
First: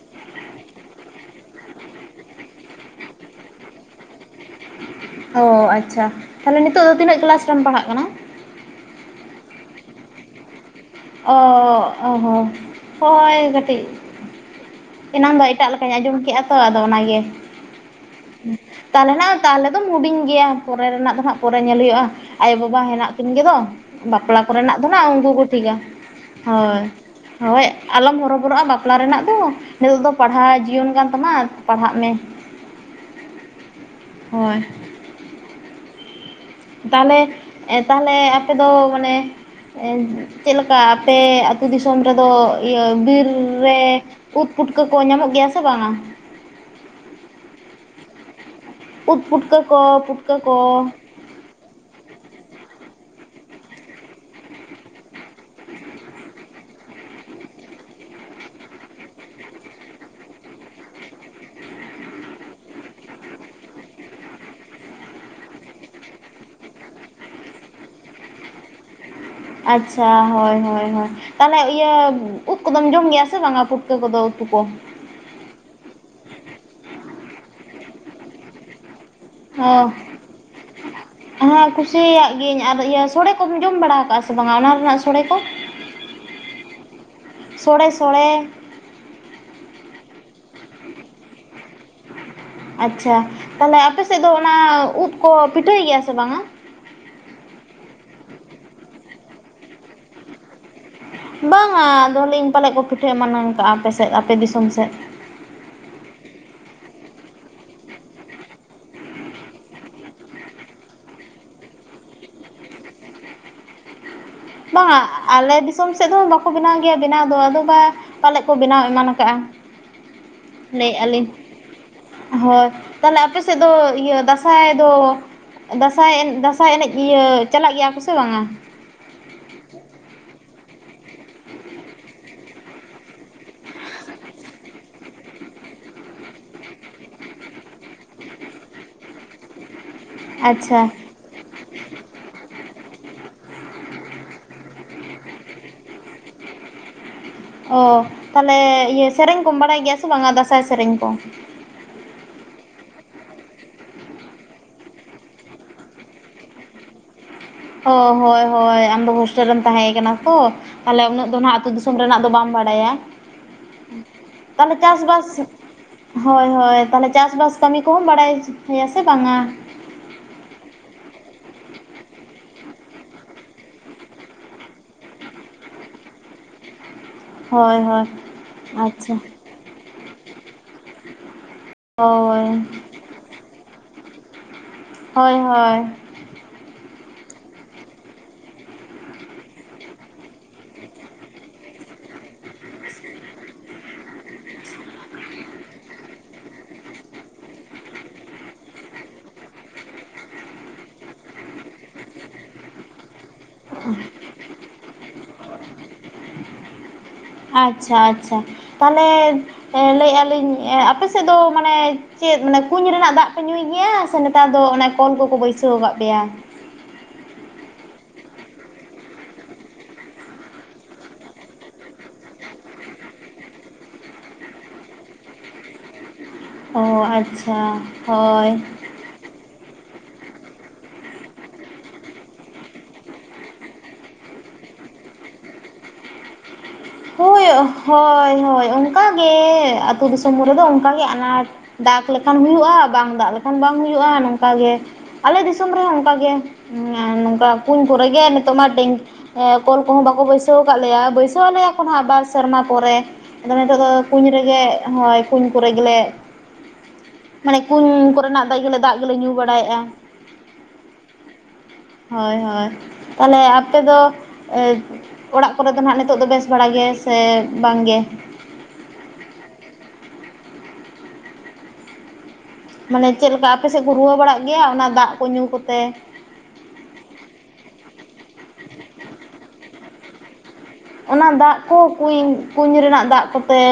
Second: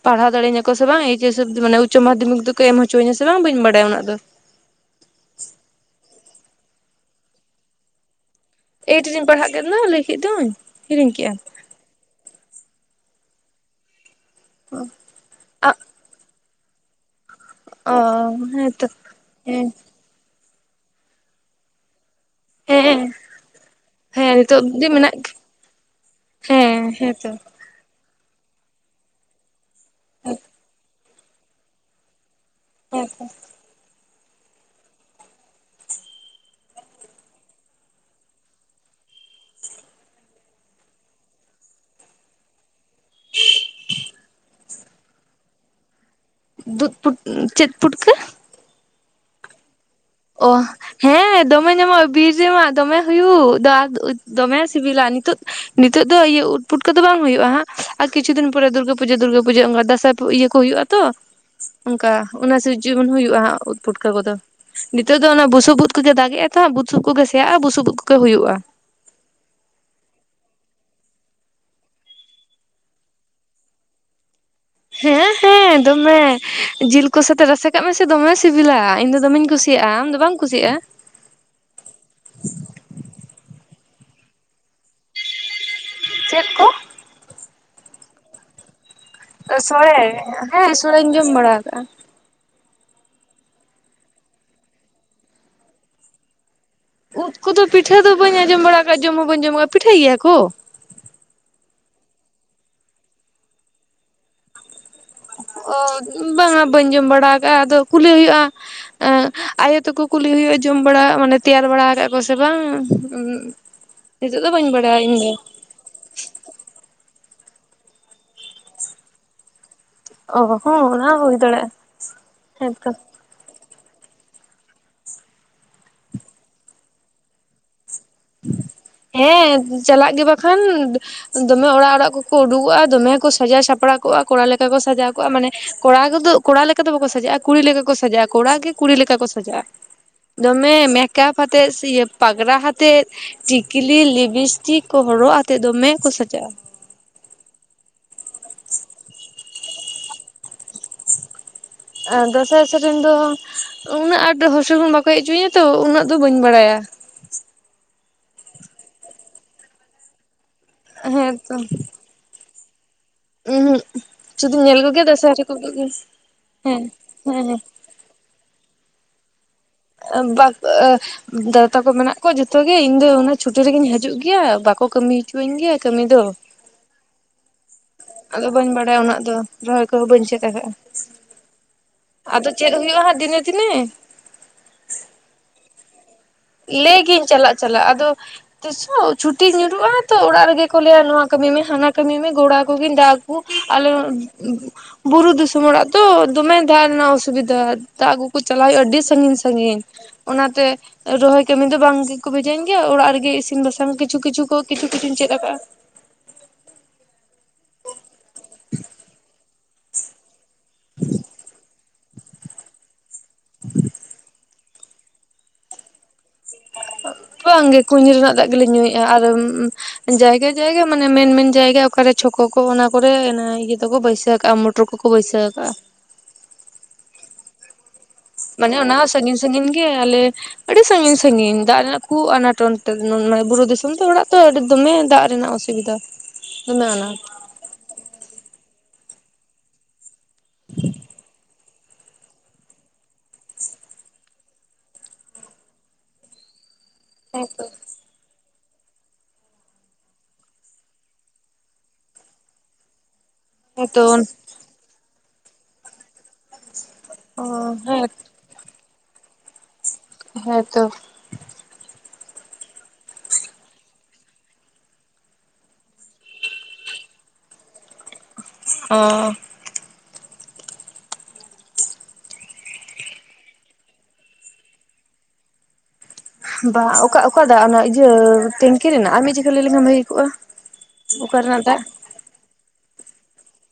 ᱯᱟᱲᱦᱟᱣ ᱫᱟᱲᱮᱧᱟᱹ ᱠᱚ ᱥᱮ ᱵᱟᱝ ᱮᱭᱤᱪᱮᱥ ᱢᱟᱱᱮ ᱩᱪᱪᱚ ᱢᱟᱫᱷᱚᱢᱤᱠ ᱫᱚᱠᱚ ᱮᱢ ᱦᱚᱪᱚᱧᱟ ᱥᱮ ᱵᱟᱝ ᱵᱟᱹᱧ ᱵᱟᱲᱟᱭᱟ ᱚᱱᱟ ᱫᱚ ᱚ ᱟᱪᱪᱷᱟ ᱛᱟᱦᱞᱮ ᱱᱤᱛᱚᱜ ᱫᱚ ᱛᱤᱱᱟᱹᱜ ᱠᱮᱞᱟᱥ ᱨᱮᱢ ᱯᱟᱲᱦᱟᱜ ᱠᱟᱱᱟ? ᱮᱭᱤᱴ ᱨᱮᱧ ᱯᱟᱲᱦᱟᱜ ᱠᱮᱱ ᱫᱚ ᱞᱟᱹᱭ ᱠᱮᱫ ᱫᱚᱧ ᱦᱤᱲᱤᱧ ᱠᱮᱜᱼᱟ ᱚ ᱦᱚᱸ ᱦᱳᱭ ᱠᱟᱹᱴᱤᱡ ᱚ ᱮᱱᱟᱝ ᱫᱚ ᱮᱴᱟᱜ ᱞᱮᱠᱟᱧ ᱟᱸᱡᱚᱢ ᱠᱮᱫᱼᱟ ᱛᱚ ᱟᱫᱚ ᱚᱱᱟᱜᱮ ᱚ ᱦᱮᱸᱛᱚ ᱛᱟᱦᱚᱞᱮ ᱱᱟ ᱦᱮᱸ ᱛᱟᱦᱚᱞᱮ ᱫᱚᱢ ᱦᱮᱰᱤᱧ ᱜᱮᱭᱟ ᱯᱚᱨᱮ ᱨᱮᱱᱟᱜ ᱫᱚ ᱦᱟᱸᱜ ᱯᱚᱨᱮ ᱧᱮᱞ ᱦᱩᱭᱩᱜᱼᱟ ᱟᱭᱳᱼᱵᱟᱵᱟ ᱦᱮᱸ ᱦᱮᱱᱟᱜ ᱠᱤᱱ ᱜᱮᱫᱚ ᱦᱮᱸ ᱵᱟᱯᱞᱟ ᱱᱤᱛᱚᱜ ᱠᱚᱨᱮᱱᱟᱜ ᱫᱚ ᱱᱟᱜ ᱢᱮᱱᱟᱜ ᱩᱱᱠᱩ ᱠᱚ ᱴᱷᱤᱠᱟ ᱦᱳᱭ ᱦᱮᱸ ᱦᱮᱸᱛᱚ ᱦᱳᱭ ᱟᱞᱚᱢ ᱦᱚᱨᱚᱵᱚᱨᱚᱜᱼᱟ ᱵᱟᱯᱞᱟ ᱨᱮᱱᱟᱜ ᱫᱚ ᱱᱤᱛᱚᱜ ᱫᱚ ᱯᱟᱲᱦᱟᱣ ᱡᱤᱭᱚᱱ ᱠᱟᱱ ᱛᱟᱢᱟ ᱯᱟᱲᱦᱟᱜ ᱢᱮ ᱦᱮᱸ ᱛᱚ ᱦᱳᱭ ᱛᱟᱦᱚᱞᱮ ᱮᱸ ᱛᱟᱦᱚᱞᱮ ᱟᱯᱮ ᱫᱚ ᱢᱟᱱᱮ ᱪᱮᱫᱞᱮᱠᱟ ᱟᱯᱮ ᱟᱹᱛᱩ ᱫᱤᱥᱚᱢ ᱨᱮᱫᱚ ᱤᱭᱟᱹ ᱵᱤᱨ ᱨᱮ ᱩᱫ ᱯᱩᱴᱠᱟᱹ ᱠᱚ ᱧᱟᱢᱚᱜ ᱜᱮᱭᱟ ᱥᱮ ᱵᱟᱝᱟ ᱫᱩᱫ ᱯᱩᱴ ᱪᱮᱫ ᱯᱩᱴᱠᱟᱹ ᱩᱴ ᱯᱩᱴᱠ ᱠᱚ ᱯᱩᱴ ᱚ ᱦᱮᱸ ᱫᱚᱢᱮ ᱧᱟᱢᱚᱜ ᱵᱤᱨ ᱨᱮᱢᱟ ᱫᱚᱢᱮ ᱦᱩᱭᱩᱜ ᱫᱚᱢᱮ ᱥᱤᱵᱤᱞᱟ ᱱᱤᱛᱚᱜ ᱱᱤᱛᱚᱜ ᱫᱚ ᱤᱭᱟᱹ ᱩᱴ ᱯᱩᱴᱠᱟ ᱫᱚ ᱵᱟᱝ ᱦᱩᱭᱩᱜᱼᱟ ᱦᱟᱸᱜ ᱟᱨ ᱠᱤᱪᱷᱩ ᱫᱤᱱ ᱯᱚᱨᱮ ᱫᱩᱨᱜᱟᱹ ᱯᱩᱡᱟᱹ ᱫᱩᱨᱜᱟᱹ ᱯᱩᱡᱟᱹ ᱚᱱᱠᱟ ᱫᱟᱸᱥᱟᱭ ᱤᱭᱟᱹ ᱠᱚ ᱦᱩᱭᱩᱜᱼᱟ ᱛᱚ ᱚᱱᱠᱟ ᱚᱱᱟ ᱥᱮ ᱡᱮᱢᱚᱱ ᱦᱩᱭᱩᱜᱼᱟ ᱦᱟᱸᱩᱫ ᱯᱩᱴᱠᱟᱹ ᱠᱚᱫᱚ ᱱᱤᱛᱚᱜ ᱫᱚ ᱚᱱᱟ ᱵᱩᱥᱩᱵ ᱩᱫ ᱠᱚᱜᱮ ᱫᱟᱜ ᱮᱼᱟ ᱛᱚ ᱵᱩᱥᱩᱵ ᱠᱚᱜᱮ ᱥᱮᱭᱟᱜᱼᱟ ᱵᱩᱥᱩᱵ ᱠᱚᱜᱮ ᱦᱩᱭᱩᱜᱼᱟ ᱟᱪᱪᱷᱟ ᱦᱳᱭ ᱦᱳᱭ ᱦᱳᱭ ᱛᱟᱦᱚᱞᱮ ᱤᱭᱟᱹ ᱩᱫ ᱠᱚᱫᱚᱢ ᱡᱚᱢ ᱜᱮᱭᱟ ᱥᱮ ᱵᱟᱝᱟ ᱯᱷᱩᱴᱠᱟᱹ ᱠᱚᱫᱚ ᱩᱛᱩ ᱠᱚ ᱦᱮᱸ ᱦᱮᱸ ᱫᱚᱢᱮ ᱡᱤᱞ ᱠᱚ ᱥᱟᱛᱮ ᱨᱟᱥᱮ ᱠᱟᱜ ᱢᱮᱥᱮ ᱫᱚᱢᱮ ᱥᱤᱵᱤᱞᱟ ᱤᱧ ᱫᱚ ᱫᱚᱢᱮᱧ ᱚ ᱠᱩᱥᱤᱭᱟᱜᱼᱟ ᱟᱢ ᱫᱚ ᱵᱟᱢ ᱠᱩᱥᱤᱭᱟᱜᱼᱟ ᱦᱮᱸ ᱠᱩᱥᱤᱭᱟᱜ ᱜᱤᱭᱟᱹᱧ ᱟᱨ ᱤᱭᱟᱹ ᱥᱚᱲᱮ ᱠᱚᱢ ᱡᱚᱢ ᱵᱟᱲᱟ ᱟᱠᱟᱟᱜᱼᱟ ᱥᱮ ᱵᱟᱝᱟ ᱚᱱᱟ ᱨᱮᱱᱟᱜ ᱥᱚᱲᱮ ᱠᱚ ᱪᱮᱫ ᱠᱚ ᱥᱚᱲᱮ ᱥᱚᱲᱮ ᱥᱚᱲᱮ ᱦᱮᱸ ᱥᱚᱲᱮᱧ ᱡᱚᱢ ᱵᱟᱲᱟ ᱟᱠᱟᱫᱟ ᱟᱪᱷᱟ ᱛᱟᱦᱞᱮ ᱟᱯᱮ ᱥᱮᱫ ᱫᱚ ᱚᱱᱟ ᱩᱫ ᱠᱚ ᱯᱤᱴᱷᱟᱹᱭ ᱜᱮᱭᱟ ᱥᱮ ᱵᱟᱝᱟ ᱩᱫ ᱠᱚᱫᱚ ᱯᱤᱴᱷᱟᱹ ᱫᱚ ᱵᱟᱹᱧ ᱟᱸᱡᱚᱢ ᱵᱟᱲᱟ ᱟᱠᱟᱫ ᱡᱚᱢ ᱦᱚᱸ ᱵᱟᱹᱧ ᱡᱚᱢ ᱟᱠᱟᱜᱼᱟ ᱯᱤᱴᱷᱟᱹᱭ ᱜᱮᱭᱟ ᱠᱚ ᱵᱟᱝᱟ ᱫᱚ ᱟᱦᱚᱞᱮ ᱤᱧ ᱯᱟᱞᱮᱫ ᱠᱚ ᱯᱤᱴᱷᱟᱹ ᱮᱢᱟᱱᱟᱝ ᱠᱟᱜᱼᱟ ᱟᱯᱮ ᱥᱮᱫ ᱟᱯᱮ ᱫᱤᱥᱚᱢ ᱥᱮᱫ ᱚ ᱵᱟᱝᱟ ᱵᱟᱹᱧ ᱡᱚᱢ ᱵᱟᱲᱟ ᱟᱠᱟᱜᱼᱟ ᱟᱫᱚ ᱠᱩᱞᱤ ᱦᱩᱭᱩᱜᱼᱟ ᱮᱸ ᱟᱭᱳ ᱛᱟᱠᱚ ᱠᱩᱞᱤ ᱦᱩᱭᱩᱜᱼᱟ ᱡᱚᱢ ᱵᱟᱲᱟ ᱢᱟᱱᱮ ᱛᱮᱭᱟᱨ ᱵᱟᱲᱟ ᱠᱟᱜ ᱠᱚ ᱥᱮ ᱵᱟᱝ ᱫᱚ ᱵᱟᱹᱧ ᱵᱟᱝᱟ ᱵᱟᱲᱟᱭᱟ ᱤᱧ ᱫᱚ ᱟᱞᱮ ᱫᱤᱥ ᱫᱤᱥᱚᱢ ᱥᱮᱫ ᱫᱚ ᱵᱟᱠᱚ ᱵᱮᱱᱟᱣ ᱜᱮᱭᱟ ᱵᱮᱱᱟᱣ ᱫᱚ ᱟᱫᱚ ᱵᱟ ᱯᱟᱞᱮᱫ ᱠᱚ ᱵᱮᱱᱟᱣ ᱮᱢᱟᱱ ᱟᱠᱟᱜᱼᱟ ᱚ ᱦᱚᱸ ᱞᱟᱹᱭ ᱚᱱᱟ ᱦᱚᱸ ᱮᱜᱼᱟᱞᱤᱧ ᱦᱩᱭ ᱫᱟᱲᱮᱭᱟᱜᱼᱟ ᱦᱳᱭ ᱦᱮᱸ ᱛᱚ ᱛᱟᱦᱞᱮ ᱟᱯᱮ ᱥᱮᱫ ᱫᱚ ᱫᱟᱸᱥᱟᱭ ᱫᱚ ᱫᱟᱸᱥᱟᱭ ᱮ ᱫᱟᱸᱥᱟᱭ ᱮᱱᱮᱡ ᱤᱭᱟᱹ ᱪᱟᱞᱟᱜ ᱜᱮᱭᱟ ᱠᱚ ᱥᱮ ᱵᱟᱝᱟ ᱦᱮᱸ ᱪᱟᱞᱟᱜ ᱜᱮ ᱵᱟᱠᱷᱟᱱ ᱫᱚᱢᱮ ᱚᱲᱟᱜ ᱚᱲᱟᱜ ᱠᱚᱠᱚ ᱩᱰᱩᱠᱚᱜᱼᱟ ᱫᱚᱢᱮ ᱠᱚ ᱥᱟᱡᱟᱣ ᱥᱟᱯᱲᱟᱣ ᱠᱚᱜᱼᱟ ᱠᱚᱲᱟ ᱞᱮᱠᱟ ᱠᱚ ᱥᱟᱡᱟᱣ ᱠᱚᱜᱼᱟ ᱢᱟᱱᱮ ᱠᱚᱲᱟ ᱠᱚᱫᱚ ᱠᱚᱲᱟ ᱞᱮᱠᱟ ᱫᱚ ᱵᱟᱠᱚ ᱥᱟᱡᱟᱜᱼᱟ ᱠᱩᱲᱤ ᱞᱮᱠᱟ ᱠᱚ ᱥᱟᱡᱟᱜᱼᱟ ᱠᱚᱲᱟ ᱜᱮ ᱠᱩᱲᱤ ᱞᱮᱠᱟ ᱠᱚ ᱥᱟᱡᱟᱜᱼᱟ ᱫᱚᱢᱮ ᱟᱪᱪᱷᱟ ᱢᱮᱠᱟᱯ ᱦᱟᱛᱮ ᱤᱭᱟᱹ ᱯᱟᱜᱽᱨᱟ ᱦᱟᱛᱮ ᱟᱛᱮᱫ ᱴᱤᱠᱞᱤ ᱞᱤᱵᱤᱥᱴᱤᱠ ᱠᱚ ᱦᱚᱨᱚᱜ ᱟᱛᱮᱫ ᱫᱚᱢᱮ ᱠᱚ ᱥᱟᱡᱟᱜᱼᱟ ᱚ ᱛᱟᱞᱮ ᱤᱭᱟᱹ ᱥᱮᱨᱮᱧ ᱠᱚᱢ ᱵᱟᱲᱟᱭ ᱜᱮᱭᱟ ᱥᱮ ᱵᱟᱝᱟ ᱫᱟᱸᱥᱟᱭ ᱥᱮᱨᱮᱧ ᱠᱚ ᱟᱨ ᱫᱟᱸᱥᱟᱭ ᱥᱮᱨᱮᱧ ᱫᱚ ᱩᱱᱟᱹᱜ ᱟᱸᱴ ᱦᱚᱥᱩᱞ ᱦᱚᱸ ᱵᱟᱠᱚ ᱦᱪᱚᱤᱧᱟᱹ ᱛᱚ ᱩᱱᱟᱹᱜ ᱫᱚ ᱵᱟᱹᱧ ᱵᱟᱲᱟᱭᱟ ᱚ ᱦᱳᱭ ᱦᱳᱭ ᱟᱢ ᱫᱚ ᱦᱳᱥᱴᱮᱞ ᱨᱮᱢ ᱛᱟᱦᱮᱸ ᱠᱟᱱᱟ ᱛᱚ ᱛᱟᱞᱦᱮ ᱩᱱᱟᱹᱜ ᱦᱮᱸ ᱫᱚ ᱛᱚ ᱱᱟᱦᱜ ᱟᱹᱛᱩ ᱫᱤᱥᱚᱢ ᱨᱮᱱᱟᱜ ᱫᱚ ᱵᱟᱢ ᱵᱟᱰᱟᱭᱟ ᱩᱦᱩᱜ ᱥᱩᱫᱩᱧ ᱛᱟᱦᱞᱮ ᱧᱮᱞ ᱪᱟᱥ ᱠᱚᱜᱮᱭᱟ ᱵᱟᱥ ᱫᱟᱸᱥᱟᱭ ᱨᱮᱠᱚ ᱦᱮᱸ ᱦᱳᱭ ᱦᱳᱭ ᱦᱮᱸ ᱛᱟᱞᱦᱮ ᱪᱟᱥ ᱦᱮᱸ ᱵᱟᱥ ᱠᱟᱹᱢᱤ ᱠᱚ ᱦᱚᱸᱢ ᱵᱟᱲᱟᱭ ᱜᱮᱭᱟ ᱥᱮ ᱵᱟᱝᱟ ᱵᱟ ᱫᱟᱫᱟ ᱛᱟᱠᱚ ᱢᱮᱱᱟᱜ ᱠᱚᱣᱟ ᱡᱚᱛᱚ ᱜᱮ ᱤᱧ ᱫᱚ ᱚᱱᱟ ᱪᱷᱩᱴᱤ ᱨᱮᱜᱤᱧ ᱦᱤᱡᱩᱜ ᱜᱮᱭᱟ ᱵᱟᱠᱚ ᱠᱟᱹᱢᱤ ᱦᱚᱪᱚᱣᱟᱹᱧ ᱜᱮᱭᱟ ᱠᱟᱹᱢᱤ ᱫᱚ ᱦᱳᱭ ᱦᱳᱭ ᱟᱫᱚ ᱵᱟᱹᱧ ᱵᱟᱰᱟᱭᱟ ᱟᱪᱪᱷᱟ ᱩᱱᱟᱹᱜ ᱫᱚ ᱨᱚᱦᱚᱭ ᱠᱚᱦᱚᱸ ᱵᱟᱹᱧ ᱪᱮᱫ ᱟᱠᱟᱟᱜᱼᱟ ᱦᱳᱭ ᱟᱫᱚ ᱪᱮᱫ ᱦᱩᱭᱩᱜᱼᱟ ᱦᱟᱸᱜ ᱫᱤᱱᱮ ᱫᱤᱱᱮ ᱦᱳᱭ ᱦᱳᱭ ᱞᱮᱟᱹᱭ ᱜᱤᱭᱟᱹᱧ ᱪᱟᱞᱟᱜ ᱪᱟᱞᱟᱜ ᱟᱫᱚ ᱛᱤᱥᱚᱜ ᱪᱷᱩᱴᱤ ᱧᱩᱨᱩᱜᱼᱟ ᱛᱚ ᱚᱲᱟᱜ ᱨᱮᱜᱮ ᱠᱚ ᱞᱟᱹᱭᱟ ᱱᱚᱣᱟ ᱠᱟᱹᱢᱤ ᱢᱮ ᱦᱟᱱᱟ ᱠᱟᱹᱢᱤ ᱢᱮ ᱜᱚᱲᱟ ᱠᱚᱜᱮᱧ ᱫᱟᱜ ᱟᱞᱩ ᱵᱩᱨᱩ ᱫᱤᱥᱚᱢ ᱚᱲᱟᱜ ᱛᱚ ᱫᱚᱢᱮ ᱫᱟᱜ ᱨᱮᱱᱟᱜ ᱚᱥᱩᱵᱤᱫᱷᱟ ᱫᱟᱜ ᱟᱹᱜᱩ ᱠᱚ ᱪᱟᱞᱟᱣ ᱦᱩᱭᱩᱜᱼᱟ ᱟᱹᱰᱤ ᱥᱟᱺᱜᱤᱧ ᱥᱟᱺᱜᱤᱧ ᱚᱱᱟ ᱛᱮ ᱨᱚᱦᱚᱭ ᱠᱟᱹᱢᱤ ᱫᱚ ᱵᱟᱝ ᱜᱮᱠᱚ ᱵᱷᱮᱡᱟᱧ ᱜᱮᱭᱟ ᱚᱲᱟᱜ ᱨᱮᱜᱮ ᱤᱥᱤᱱ ᱵᱟᱥᱟᱝ ᱠᱤᱪᱷᱩ ᱠᱤᱪᱷᱩ ᱠᱚᱤᱪᱷᱩ ᱠᱤᱪᱷᱩᱧ ᱪᱮᱫ ᱟᱠᱟᱜᱼᱟ ᱟᱪᱪᱷᱟ ᱟᱪᱪᱷᱟ ᱛᱟᱞᱦᱮ ᱞᱟᱹᱭᱮᱜᱼᱟᱞᱤᱧ ᱟᱯᱮ ᱥᱮᱫ ᱫᱚ ᱢᱟᱱᱮ ᱪᱮᱫ ᱢᱟᱱᱮ ᱠᱩᱧ ᱨᱮᱱᱟᱜ ᱫᱟᱜ ᱯᱮ ᱧᱩᱭ ᱜᱮᱭᱟ ᱥᱮ ᱱᱮᱛᱟᱨ ᱫᱚ ᱚᱱᱮ ᱦᱚᱯᱚᱱ ᱠᱚᱠᱚ ᱵᱟᱹᱭᱥᱟᱹᱣ ᱟᱠᱟᱫ ᱯᱮᱭᱟ ᱵᱟᱝ ᱜᱮ ᱠᱩᱧ ᱨᱮᱱᱟᱜ ᱫᱟᱜ ᱜᱮᱞᱮ ᱧᱩᱭᱮᱜᱼᱟ ᱟᱨ ᱡᱟᱭᱜᱟ ᱡᱟᱭᱜᱟ ᱢᱟᱱᱮ ᱢᱮᱱ ᱢᱮᱱ ᱡᱟᱭᱜᱟ ᱚᱠᱟᱨᱮ ᱪᱷᱚᱠᱳ ᱠᱚ ᱚᱱᱟᱠᱨᱮ ᱤᱭᱟᱹ ᱫᱚᱠᱚ ᱵᱟᱹᱭᱥᱟᱹ ᱠᱟᱜᱼᱟ ᱢᱚᱴ ᱢᱚᱴᱚᱨ ᱠᱚᱠᱚ ᱵᱟᱹᱭᱥᱟᱹ ᱠᱟᱜᱼᱟ ᱚ ᱟᱪᱪᱷᱟ ᱦᱳᱭ ᱢᱟᱱᱮ ᱚᱱᱟ ᱥᱟᱺᱜᱤᱧ ᱥᱟᱺᱜᱤᱧ ᱜᱮ ᱟᱞᱮ ᱟᱹᱰᱤ ᱥᱟᱺᱜᱤᱧ ᱥᱟᱺᱜᱤᱧ ᱫᱟᱜ ᱨᱮᱱᱟᱜ ᱠᱷᱩᱵ ᱟᱱᱟᱴ ᱚᱱᱛᱮ ᱢᱟᱱᱮ ᱵᱩᱨᱩ ᱫᱤᱥᱚᱢ ᱛᱚ ᱚᱲᱟᱜ ᱛᱚ ᱟᱹᱰᱤ ᱫᱚᱢᱮ ᱫᱟᱜ ᱨᱮᱱᱟᱜ ᱚᱥᱚᱵᱤᱫᱷᱟ ᱥᱵᱤᱫᱷᱟ ᱫᱚᱢᱱᱟ [unintelligible] ᱦᱳᱭ ᱦᱳᱭ ᱦᱳᱭ ᱚᱱᱠᱟ ᱜᱮ ᱟᱹᱛᱩ ᱫᱤᱥᱚᱢ ᱠᱚᱨᱮ ᱫᱚ ᱚᱱᱠᱟ ᱜᱮ ᱟᱱᱟᱴ ᱫᱟᱜ ᱞᱮᱠᱷᱟᱱ ᱦᱩᱭᱩᱜᱼᱟ ᱵᱟᱝ ᱫᱟᱜᱽ ᱞᱮᱠᱷᱟᱱ ᱦᱩᱭᱩᱜᱼᱟ ᱵᱟᱝ ᱫᱟᱜ ᱞᱮᱠᱷᱟᱱ ᱵᱟᱝ ᱦᱩᱭᱩᱜᱼᱟ ᱱᱚᱝᱠᱟ ᱜᱮ ᱟᱞᱮ ᱫᱤᱥᱚᱢ ᱨᱮᱦᱚᱸ ᱚᱱᱠᱟ ᱜᱮ ᱦᱮᱸ ᱱᱚᱝᱠᱟ ᱦᱮᱸᱛᱚ ᱠᱩᱧ ᱠᱚᱨᱮ ᱜᱮ ᱱᱤᱛᱚᱜ ᱢᱟ ᱴᱮᱝᱠ ᱠᱚᱞ ᱠᱚᱦᱚᱸ ᱵᱟᱠᱚ ᱵᱟᱹᱭᱥᱟᱹᱣ ᱟᱠᱟᱫ ᱞᱮᱭᱟ ᱵᱟᱹᱭᱥᱟᱹᱣ ᱟᱞᱮᱭᱟ ᱠᱚ ᱦᱟᱸᱜ ᱵᱟᱨ ᱥᱮᱨᱢᱟ ᱯᱚᱨᱮ ᱟᱫᱚ ᱱᱤᱛᱚᱜ ᱫᱚ ᱦᱮᱸᱛᱚ ᱠᱩᱧ ᱨᱮᱜᱮ ᱦᱳᱭ ᱠᱩᱧ ᱠᱚᱨᱮ ᱜᱮᱞᱮ ᱚ ᱢᱟᱱᱮ ᱦᱮᱸ ᱠᱩᱧ ᱠᱚᱨᱮᱱᱟᱜ ᱜᱮᱞᱮ ᱫᱟᱜ ᱜᱮᱞᱮ ᱧᱩ ᱵᱟᱲᱟᱭᱮᱫᱼᱟ ᱦᱮᱸ ᱛᱚ [inaudible] ᱦᱳᱭ ᱦᱳᱭ ᱛᱟᱦᱚᱞᱮ ᱟᱯᱮ ᱫᱚ ᱚᱲᱟᱜ ᱠᱚᱨᱮ ᱫᱚ ᱱᱟᱦᱟᱜ ᱱᱤᱛᱚᱜ ᱫᱚ ᱵᱮᱥ ᱵᱮᱥ ᱵᱟᱲᱟ ᱜᱮ ᱥᱮ ᱵᱟᱝ ᱜᱮ ᱚᱸ ᱢᱟᱱᱮ ᱪᱮᱫ ᱞᱮᱠᱟ ᱟᱯᱮ ᱥᱮᱫ ᱠᱚ ᱨᱩᱣᱟᱹ ᱵᱟᱲᱟᱜ ᱜᱮᱭᱟ ᱚᱱᱟ ᱫᱟᱜ ᱠᱚ ᱧᱩ ᱠᱚᱛᱮ? ᱵᱟᱸ ᱚᱠᱟ ᱚᱠᱟ ᱫᱟᱜ ᱚᱱᱟ ᱤᱭᱟᱹ ᱴᱮᱝᱠᱤ ᱨᱮᱱᱟᱜ ᱟᱨ ᱢᱤᱫ ᱪᱤᱠᱟᱹ ᱞᱟᱹᱭ ᱞᱮᱠᱷᱟᱱ ᱵᱷᱟᱜᱤ ᱠᱚᱜ-ᱟ ᱚᱱᱟ ᱫᱟᱜ ᱠᱳ ᱠᱩᱧ ᱠᱩᱧ ᱨᱮᱱᱟᱜ ᱫᱟᱜ ᱠᱚᱛᱮ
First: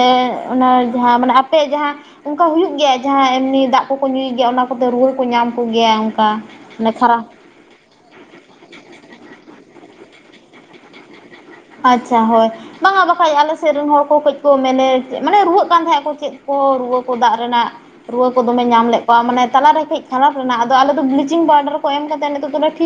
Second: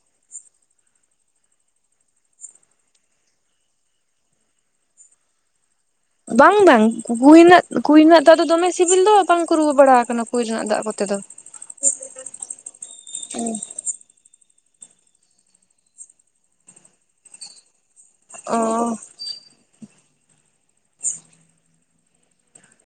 ᱚᱱᱟ ᱡᱟᱦᱟᱸ ᱢᱟᱱᱮ ᱟᱯᱮᱭᱟᱜ ᱡᱟᱦᱟᱸ ᱚᱱᱠᱟ ᱦᱩᱭᱩᱜ ᱜᱮᱭᱟ ᱡᱟᱦᱟᱸ ᱮᱢᱱᱤ ᱫᱟᱜ ᱠᱚᱠᱚ ᱧᱩᱭ ᱜᱮᱭᱟ ᱚᱱᱟ ᱠᱚᱛᱮ ᱨᱩᱣᱟᱹᱲ ᱠᱚ ᱧᱟᱢ ᱠᱚ ᱜᱮᱭᱟ᱾ ᱵᱟᱝ ᱵᱟᱝ ᱦᱩᱭ ᱨᱮᱱᱟᱜ ᱠᱩᱧ ᱨᱮᱱᱟᱜ ᱫᱟᱜ ᱫᱚ ᱫᱚᱢᱮ ᱥᱤᱵᱤᱞ ᱫᱚ ᱵᱟᱝ ᱠᱚ ᱨᱩᱣᱟᱹ ᱵᱟᱲᱟ ᱟᱠᱟᱱᱟ ᱠᱩᱧ ᱨᱮᱱᱟᱜ ᱫᱟᱜ ᱠᱚᱛᱮ ᱫᱚ ᱟᱪᱪᱷᱟ ᱦᱳᱭ ᱵᱟᱝᱟ ᱵᱟᱠᱷᱟᱡ ᱟᱞᱮ ᱥᱮᱫ ᱨᱮᱱ ᱦᱚᱲ ᱠᱚ ᱠᱟᱹᱡ ᱠᱚ ᱢᱮᱱᱮᱡ ᱢᱟᱱᱮ ᱨᱩᱣᱟᱹᱜ ᱠᱟᱱ ᱛᱟᱦᱮᱸᱜ ᱟᱠᱚ ᱪᱮᱫ ᱠᱚ ᱨᱩᱣᱟᱹ ᱠᱚ ᱫᱟᱜ ᱨᱮᱱᱟᱜ ᱨᱩᱣᱟᱹ ᱠᱚ ᱫᱚᱢᱮ ᱧᱟᱢ ᱚ ᱞᱮᱫ ᱠᱚᱣᱟ ᱢᱟᱱᱮ ᱛᱟᱞᱟ ᱨᱮ ᱠᱟᱹᱡ ᱠᱷᱟᱨᱟᱯ ᱞᱮᱱᱟ ᱟᱫᱚ ᱟᱞᱮ ᱫᱚ ᱵᱞᱤᱪᱤᱝ ᱯᱟᱣᱰᱟᱨ ᱠᱚ ᱮᱢ ᱠᱟᱛᱮ ᱱᱤᱛᱚᱜ ᱫᱚᱢᱮ ᱴᱷᱤᱠ